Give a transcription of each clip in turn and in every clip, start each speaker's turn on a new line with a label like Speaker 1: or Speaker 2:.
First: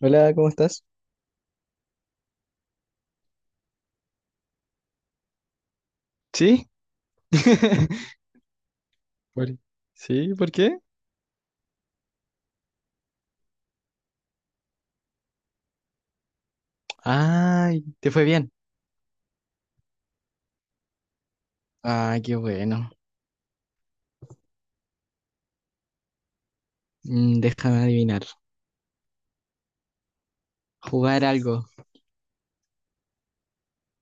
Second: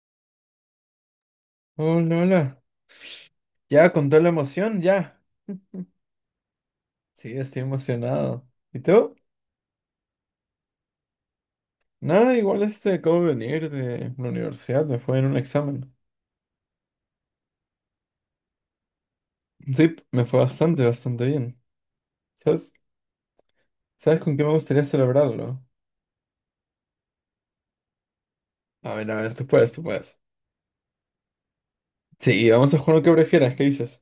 Speaker 1: Hola, ¿cómo estás?
Speaker 2: Hola, hola. Ya, con toda la emoción, ya.
Speaker 1: ¿Sí?
Speaker 2: Sí, estoy emocionado. ¿Y tú?
Speaker 1: Por- ¿Sí? ¿Por qué?
Speaker 2: Nada, igual acabo de venir de la universidad, me fue en un examen.
Speaker 1: Ay, te fue bien.
Speaker 2: Sí, me fue bastante, bastante bien.
Speaker 1: Ay, qué
Speaker 2: ¿Sabes?
Speaker 1: bueno.
Speaker 2: ¿Sabes con qué me gustaría celebrarlo?
Speaker 1: Déjame adivinar.
Speaker 2: A ver, tú puedes, tú puedes.
Speaker 1: Jugar algo.
Speaker 2: Sí, vamos a jugar lo que prefieras, ¿qué dices?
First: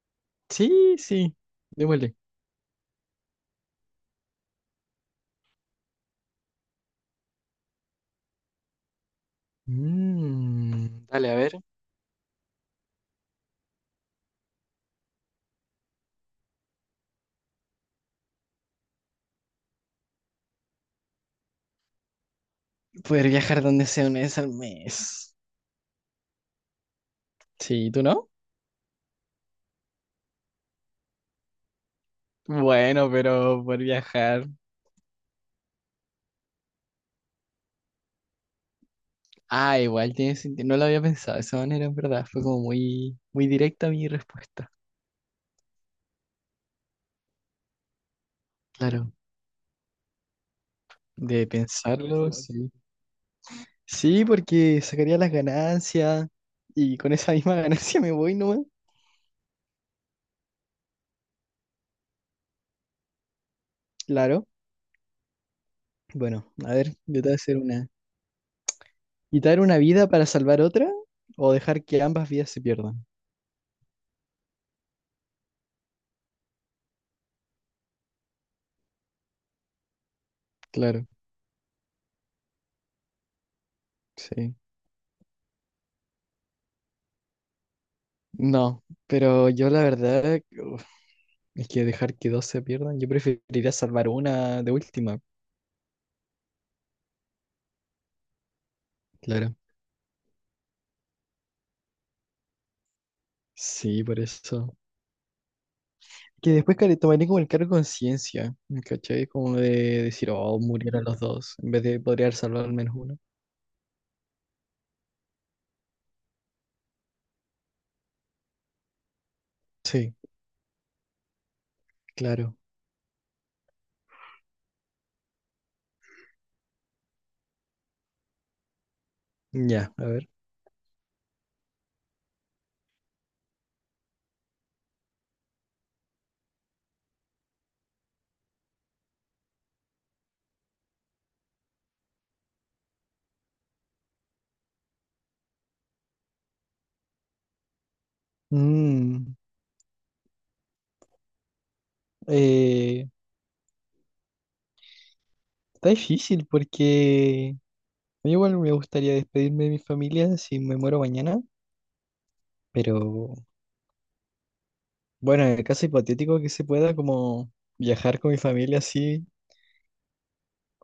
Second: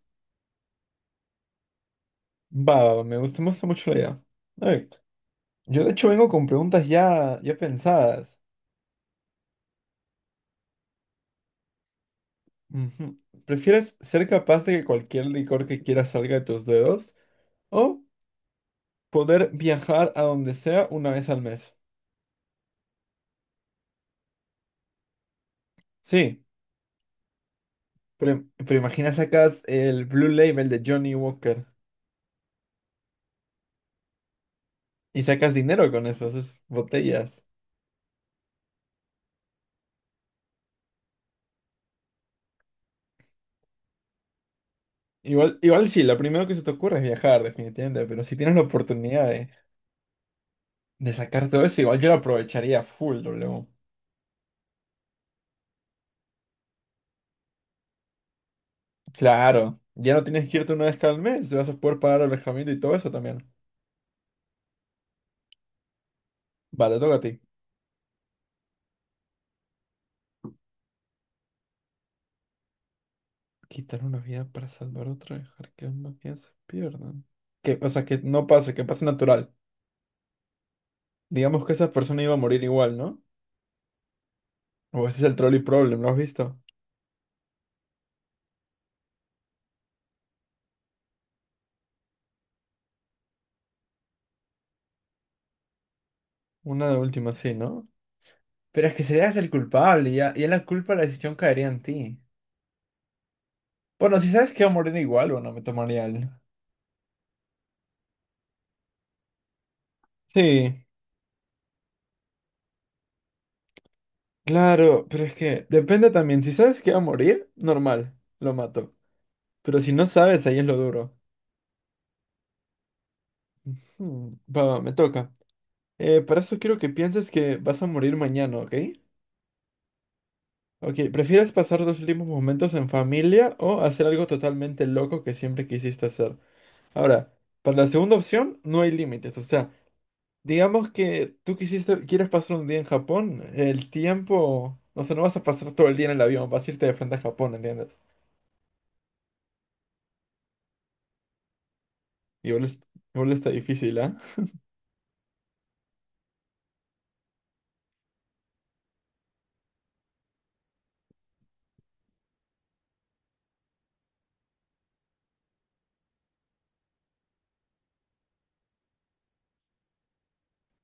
Speaker 1: Sí, sí. Démosle.
Speaker 2: Va, va, va, me gusta mucho la idea. A ver, yo de hecho vengo con preguntas ya, ya pensadas.
Speaker 1: Dale, a ver.
Speaker 2: Ujú. ¿Prefieres ser capaz de que cualquier licor que quieras salga de tus dedos o poder viajar a donde sea una vez al mes?
Speaker 1: Poder viajar donde sea una vez al mes.
Speaker 2: Sí,
Speaker 1: Sí, ¿tú no?
Speaker 2: pero imagina, sacas el Blue Label de Johnny Walker
Speaker 1: Bueno, pero por viajar.
Speaker 2: y sacas dinero con eso, esas botellas.
Speaker 1: Ah, igual tiene sentido. No lo había pensado de esa manera, en verdad. Fue como muy, muy directa mi respuesta.
Speaker 2: Igual, igual sí, lo primero que se te ocurre es viajar, definitivamente, pero si tienes la
Speaker 1: Claro.
Speaker 2: oportunidad de
Speaker 1: De
Speaker 2: sacar todo eso, igual yo lo
Speaker 1: pensarlo, sí.
Speaker 2: aprovecharía full, W.
Speaker 1: Sí, porque sacaría las ganancias y con esa misma ganancia me voy nomás.
Speaker 2: Claro, ya no tienes que irte una vez cada mes, te vas a poder pagar alojamiento y todo eso también.
Speaker 1: Claro. Bueno, a ver,
Speaker 2: Vale, toca a
Speaker 1: yo te voy a
Speaker 2: ti.
Speaker 1: hacer una. ¿Quitar una vida para salvar otra o dejar que ambas vidas se pierdan?
Speaker 2: Quitar una vida para salvar otra, dejar que ambas vidas se pierdan. Que, o sea, que no pase, que pase natural.
Speaker 1: Claro,
Speaker 2: Digamos que esa persona iba a morir igual, ¿no?
Speaker 1: sí.
Speaker 2: O ese es el trolley problem, ¿lo has visto?
Speaker 1: No, pero yo la verdad uf, es que dejar que dos se pierdan, yo preferiría salvar una de última.
Speaker 2: Una de última, sí, ¿no? Pero es que serías el
Speaker 1: Claro.
Speaker 2: culpable y ya la culpa de la decisión caería en ti.
Speaker 1: Sí, por
Speaker 2: Bueno, si sabes que va a
Speaker 1: eso.
Speaker 2: morir igual, bueno, me tomaría el...
Speaker 1: Que después care- tomaría como el cargo de conciencia, ¿cachai? Como de decir, oh,
Speaker 2: Sí,
Speaker 1: murieron los dos, en vez de podría haber salvado al menos uno.
Speaker 2: claro, pero es que depende también. Si sabes que va a morir, normal, lo mato. Pero si no
Speaker 1: Sí,
Speaker 2: sabes, ahí es lo duro.
Speaker 1: claro.
Speaker 2: Va, va, me toca. Para esto quiero que pienses que vas a morir mañana, ¿ok?
Speaker 1: Ya, a ver.
Speaker 2: Ok, ¿prefieres pasar dos últimos momentos en familia o hacer algo totalmente loco que siempre quisiste hacer? Ahora, para la segunda opción no hay límites. O sea, digamos que tú quisiste, quieres pasar un día en Japón, el tiempo, o sea, no vas a pasar todo el día en el avión, vas a irte de frente a Japón, ¿entiendes?
Speaker 1: Mm,
Speaker 2: Igual,
Speaker 1: eh,
Speaker 2: igual está difícil, ¿ah?
Speaker 1: Está difícil porque a mí igual me gustaría despedirme de mi familia si me muero mañana, pero bueno, en el caso hipotético que se pueda como viajar con mi familia así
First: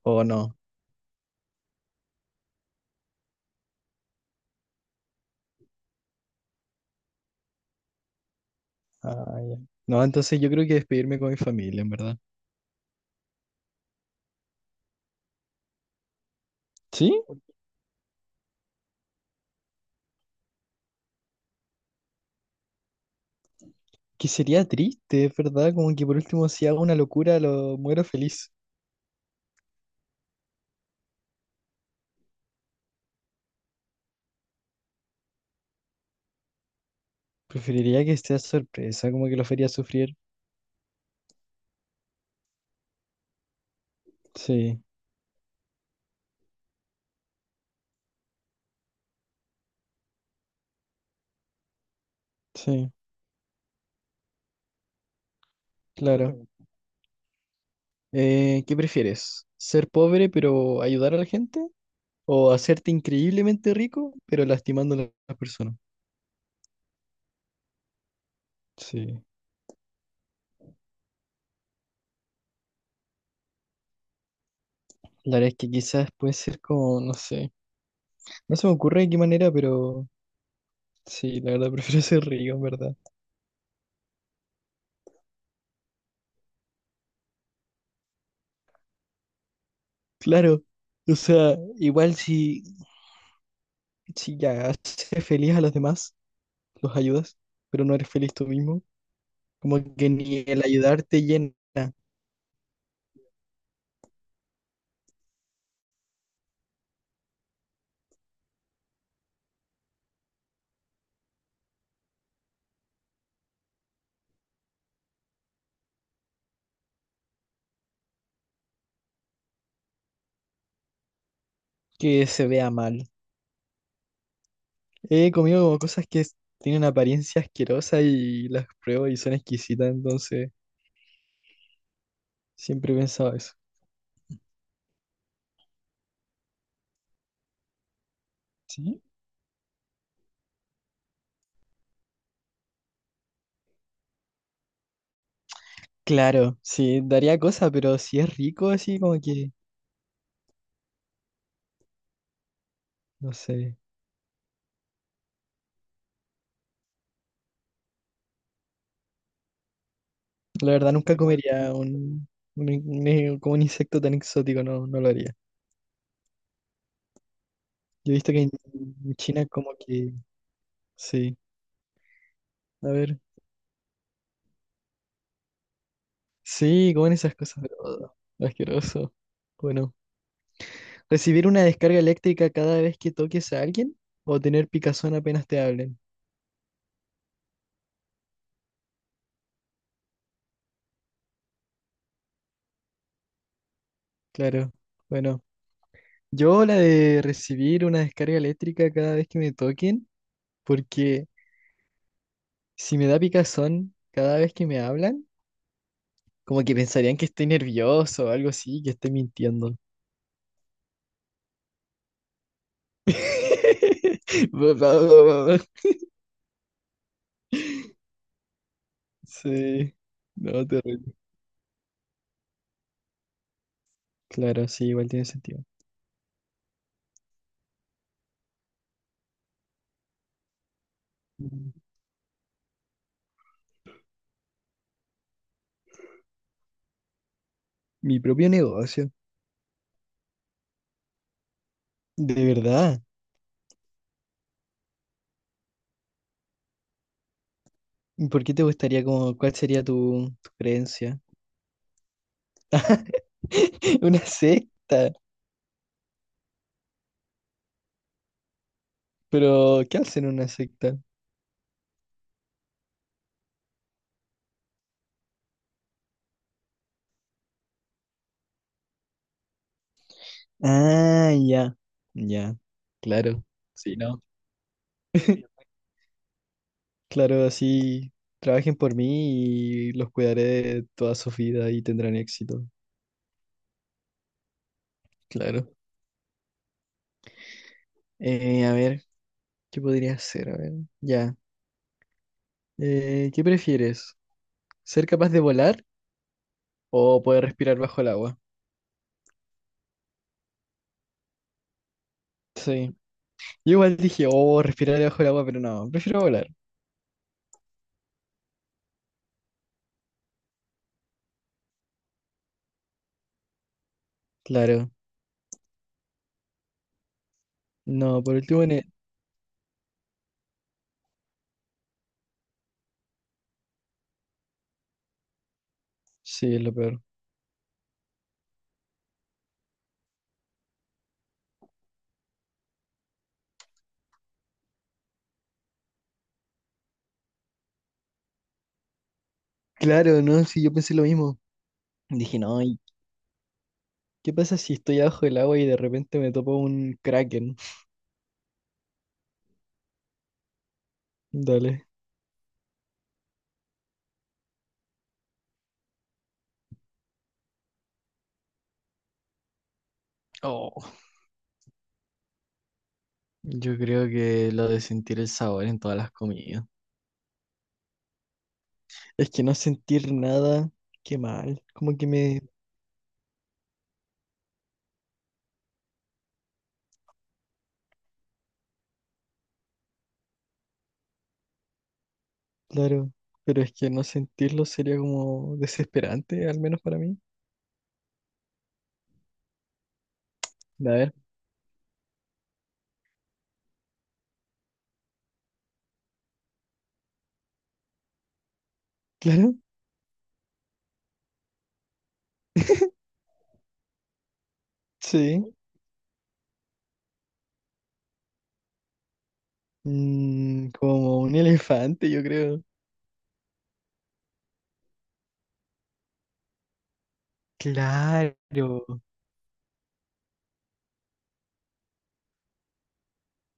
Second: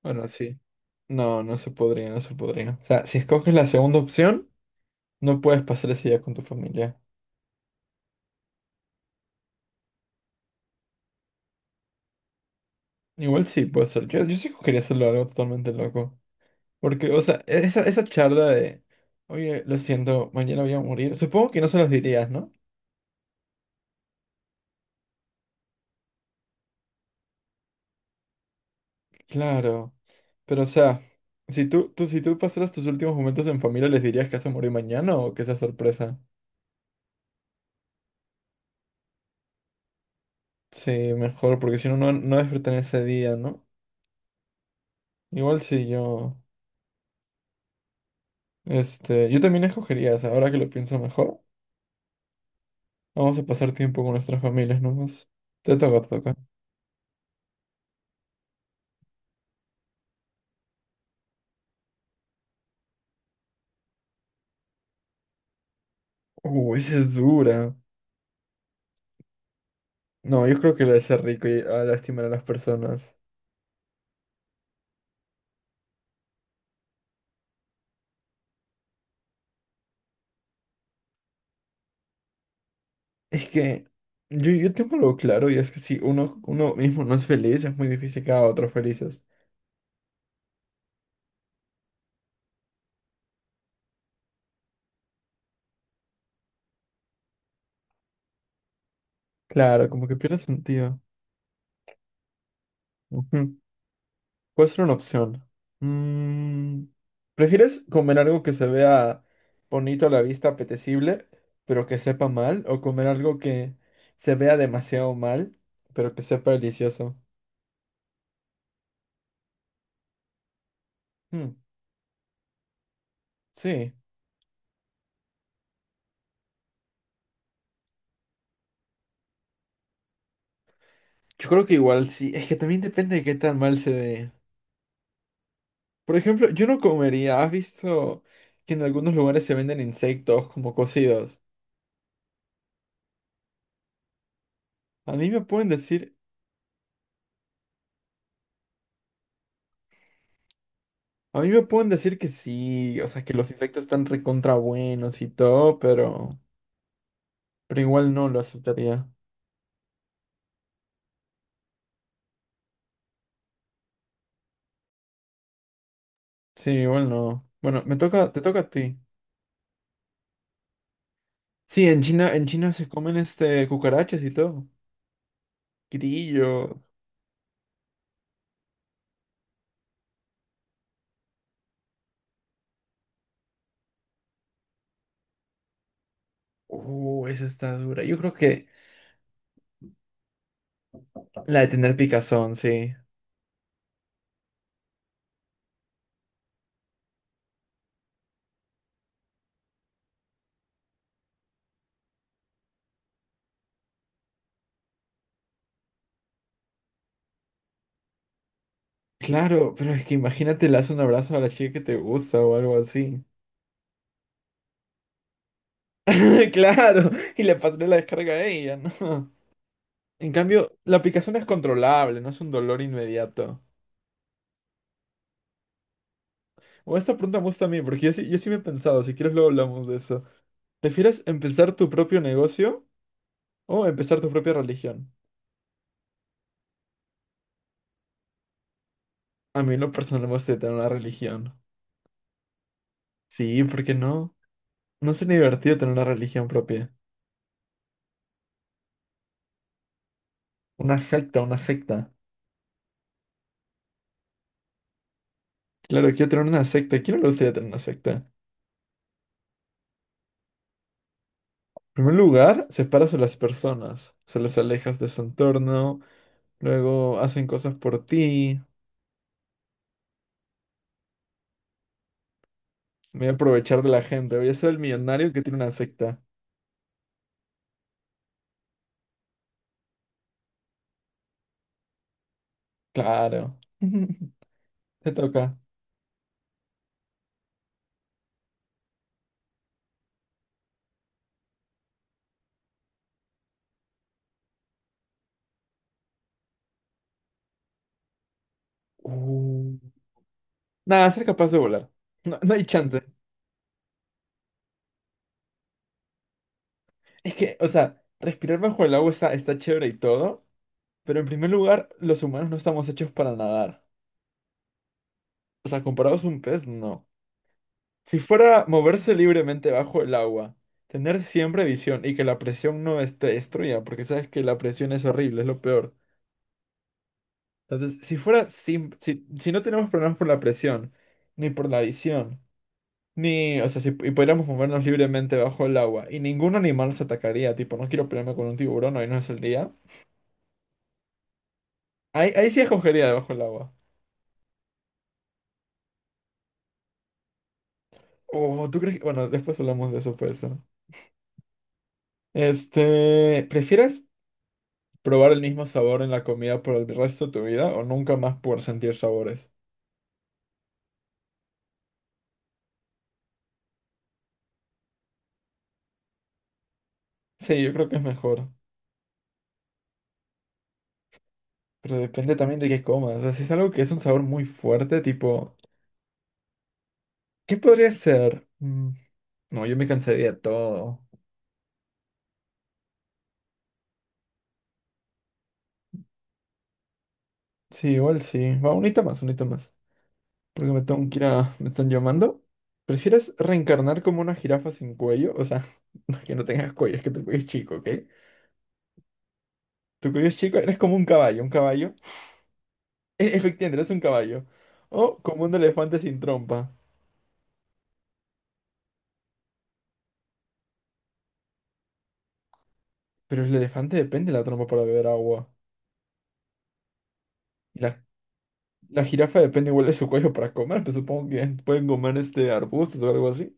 Speaker 1: o
Speaker 2: Bueno,
Speaker 1: no.
Speaker 2: sí. No, no se podría, no se podría. O sea, si escoges la segunda opción, no puedes pasar ese día con tu familia.
Speaker 1: Ah, ya. No, entonces yo creo que despedirme con mi familia, en verdad.
Speaker 2: Igual sí, puede ser. Yo sí escogería hacerlo algo totalmente loco. Porque,
Speaker 1: Sí,
Speaker 2: o sea, esa charla de, oye, lo siento, mañana voy a morir. Supongo que no se los dirías, ¿no?
Speaker 1: que sería triste, es verdad, como que por último si hago una locura lo muero feliz.
Speaker 2: Claro. Pero, o sea, si tú pasaras tus últimos momentos en familia, ¿les dirías que vas a morir mañana o que esa sorpresa?
Speaker 1: Preferiría que sea sorpresa, como que lo fería sufrir.
Speaker 2: Sí, mejor, porque si no, no despertan ese día, ¿no?
Speaker 1: Sí,
Speaker 2: Igual si yo, yo también escogería esa, ahora que lo pienso mejor.
Speaker 1: sí,
Speaker 2: Vamos a pasar tiempo con nuestras familias nomás. Te toca, te toca.
Speaker 1: claro. ¿Qué prefieres? ¿Ser pobre pero ayudar a la gente o hacerte increíblemente rico pero lastimando a las personas?
Speaker 2: Esa es dura.
Speaker 1: Sí.
Speaker 2: No, yo creo que la de ser rico y a lastimar a las personas.
Speaker 1: La verdad es que quizás puede ser como, no sé, no se me ocurre de qué manera, pero sí, la verdad prefiero ser rico, en verdad.
Speaker 2: Es que yo tengo algo claro y es que si uno, uno mismo no es feliz, es muy difícil que haga a otros felices.
Speaker 1: Claro, o sea, igual si, si ya haces feliz a los demás, los ayudas, pero no eres feliz tú mismo, como
Speaker 2: Claro, como
Speaker 1: que
Speaker 2: que pierde
Speaker 1: ni el
Speaker 2: sentido.
Speaker 1: ayudarte llena
Speaker 2: Ujú. Puede ser una opción. Mm, ¿prefieres comer algo que se vea bonito a la vista, apetecible, pero que sepa mal? ¿O comer algo que se vea demasiado mal, pero que sepa delicioso? Mm,
Speaker 1: que se vea mal.
Speaker 2: sí.
Speaker 1: He comido como cosas que tienen apariencia asquerosa y las pruebo y son exquisitas, entonces
Speaker 2: Yo creo que igual sí. Es que también
Speaker 1: siempre he
Speaker 2: depende de
Speaker 1: pensado
Speaker 2: qué
Speaker 1: eso.
Speaker 2: tan mal se ve. Por ejemplo, yo no comería. ¿Has visto que en
Speaker 1: ¿Sí?
Speaker 2: algunos lugares se venden insectos como cocidos? A mí me pueden decir
Speaker 1: Claro, sí, daría cosa, pero si es rico, así como que,
Speaker 2: A mí me pueden decir que sí, o sea,
Speaker 1: no
Speaker 2: que los
Speaker 1: sé.
Speaker 2: insectos están recontra buenos y todo, pero igual no lo aceptaría.
Speaker 1: La verdad nunca comería un, como un insecto tan exótico, no, no lo haría.
Speaker 2: Sí, igual no. Bueno, me
Speaker 1: Yo he
Speaker 2: toca,
Speaker 1: visto que
Speaker 2: te
Speaker 1: en
Speaker 2: toca a ti.
Speaker 1: China como que, sí,
Speaker 2: Sí, en China se
Speaker 1: a
Speaker 2: comen
Speaker 1: ver,
Speaker 2: este cucarachas y todo. Grillo.
Speaker 1: sí, comen esas cosas, pero oh, asqueroso. Bueno, ¿recibir una descarga eléctrica cada vez que toques a alguien o tener picazón apenas te hablen?
Speaker 2: Esa está dura. Yo creo que la de tener picazón, sí.
Speaker 1: Claro, bueno, yo la de recibir una descarga eléctrica cada vez que me toquen, porque si me da picazón cada vez que me hablan, como que pensarían que estoy nervioso o algo así, que estoy
Speaker 2: Claro,
Speaker 1: mintiendo.
Speaker 2: pero es que imagínate, le das un abrazo a la chica que te gusta o algo así. Claro, y le pasaré la descarga a ella, ¿no?
Speaker 1: Sí,
Speaker 2: En
Speaker 1: no,
Speaker 2: cambio, la
Speaker 1: terrible.
Speaker 2: picazón es controlable, no es un dolor inmediato.
Speaker 1: Claro, sí, igual tiene sentido.
Speaker 2: O esta pregunta me gusta a mí, porque yo sí me he pensado, si quieres luego hablamos de eso. ¿Prefieres
Speaker 1: Mm.
Speaker 2: empezar tu propio negocio o empezar tu propia religión?
Speaker 1: Mi propio negocio.
Speaker 2: A mí en lo personal me gusta tener una religión.
Speaker 1: De verdad.
Speaker 2: Sí, ¿por qué no? No sería divertido tener una religión propia.
Speaker 1: ¿Y por qué te gustaría como, cuál sería tu
Speaker 2: Una
Speaker 1: creencia?
Speaker 2: secta, una secta.
Speaker 1: Una secta.
Speaker 2: Claro, quiero tener una secta. ¿A ¿Quién no le gustaría tener una secta? En
Speaker 1: Pero, ¿qué hacen en una secta?
Speaker 2: primer lugar, separas a las personas, se las alejas de su entorno, luego hacen cosas por ti.
Speaker 1: Ah, ya, ya,
Speaker 2: Me voy a
Speaker 1: claro,
Speaker 2: aprovechar de
Speaker 1: sí,
Speaker 2: la
Speaker 1: no.
Speaker 2: gente, voy a ser el millonario que tiene una secta.
Speaker 1: Claro, así trabajen por mí y los cuidaré de toda su vida y tendrán éxito,
Speaker 2: Claro. Te toca.
Speaker 1: claro. A ver, ¿qué podría hacer? A ver, ya. ¿Qué prefieres? ¿Ser capaz de volar o poder respirar bajo el agua?
Speaker 2: Uh, nada, ser capaz de volar. No, no hay
Speaker 1: Sí.
Speaker 2: chance.
Speaker 1: Yo igual dije, oh, respirar bajo el agua, pero no, prefiero volar.
Speaker 2: Es que, o sea, respirar bajo el agua está, está chévere y todo, pero en primer lugar, los humanos no estamos hechos para nadar.
Speaker 1: Claro.
Speaker 2: O sea, comparados a un pez, no. Si
Speaker 1: No, por último,
Speaker 2: fuera moverse libremente bajo el agua, tener siempre visión y que la presión no esté destruya, porque sabes que la presión es horrible, es lo peor.
Speaker 1: sí, es lo peor.
Speaker 2: Entonces, si fuera sin, si no tenemos problemas por la presión, ni por la visión. Ni, o sea, si y pudiéramos movernos libremente bajo el agua y ningún animal nos atacaría, tipo, no quiero pelearme con un tiburón, ahí no es el día.
Speaker 1: Claro, no, sí, yo pensé lo mismo.
Speaker 2: Ahí,
Speaker 1: Dije,
Speaker 2: ahí
Speaker 1: no,
Speaker 2: sí escogería debajo del agua.
Speaker 1: ¿qué pasa si estoy abajo del agua y de repente me topo un kraken?
Speaker 2: Oh, ¿tú crees que...? Bueno, después hablamos de eso, pues. ¿No?
Speaker 1: Dale.
Speaker 2: ¿Prefieres probar el mismo sabor en la comida por el resto de tu vida o nunca más poder sentir sabores?
Speaker 1: Oh, yo creo que lo de sentir el sabor en todas las comidas.
Speaker 2: Sí, yo creo que es mejor,
Speaker 1: Es que no sentir nada, qué mal. Como
Speaker 2: pero
Speaker 1: que
Speaker 2: depende
Speaker 1: me...
Speaker 2: también de qué comas. O sea, si es algo que es un sabor muy fuerte, tipo, ¿qué podría ser? Mm, no, yo me cansaría de todo.
Speaker 1: Claro. Pero es que no sentirlo sería como desesperante, al menos para mí.
Speaker 2: Sí, igual sí. Va, un unita más, un unita más.
Speaker 1: A
Speaker 2: Porque me tengo
Speaker 1: ver.
Speaker 2: que Me están llamando. ¿Prefieres reencarnar como una jirafa sin cuello? O sea, no es que no tengas cuello, es que tu cuello es chico, ¿ok?
Speaker 1: Claro.
Speaker 2: Tu cuello es chico, eres como un caballo, un caballo. Efectivamente, eres un caballo. O
Speaker 1: Sí.
Speaker 2: como un elefante sin trompa.
Speaker 1: Mm, como un elefante, yo creo.
Speaker 2: Pero el elefante depende de la trompa para beber agua. Y
Speaker 1: Claro.
Speaker 2: la jirafa depende igual de su cuello para comer, pero supongo que pueden comer este arbustos o algo así.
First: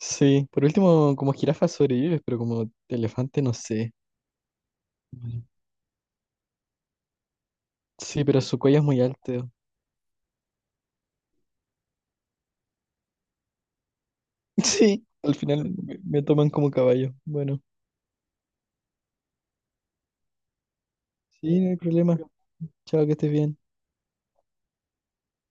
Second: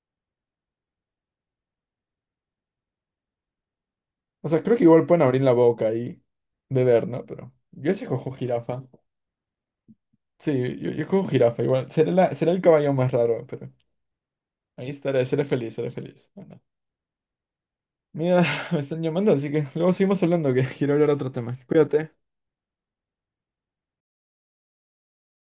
Speaker 1: Sí. Por último, como jirafa sobrevives, pero como elefante no sé.
Speaker 2: O sea, creo que igual pueden abrir
Speaker 1: Mm.
Speaker 2: la boca y beber, ¿no? Pero yo sí
Speaker 1: Sí,
Speaker 2: cojo
Speaker 1: pero su cuello
Speaker 2: jirafa.
Speaker 1: es muy alto.
Speaker 2: Sí, yo cojo jirafa, igual. Será será el caballo más raro, pero. Ahí
Speaker 1: Sí,
Speaker 2: estaré,
Speaker 1: al
Speaker 2: seré
Speaker 1: final
Speaker 2: feliz, seré
Speaker 1: me
Speaker 2: feliz.
Speaker 1: toman
Speaker 2: Bueno.
Speaker 1: como caballo. Bueno,
Speaker 2: Mira, me están llamando, así que luego seguimos hablando, que quiero hablar de otro tema.
Speaker 1: sí, no hay
Speaker 2: Cuídate.
Speaker 1: problema. Chao, que estés bien.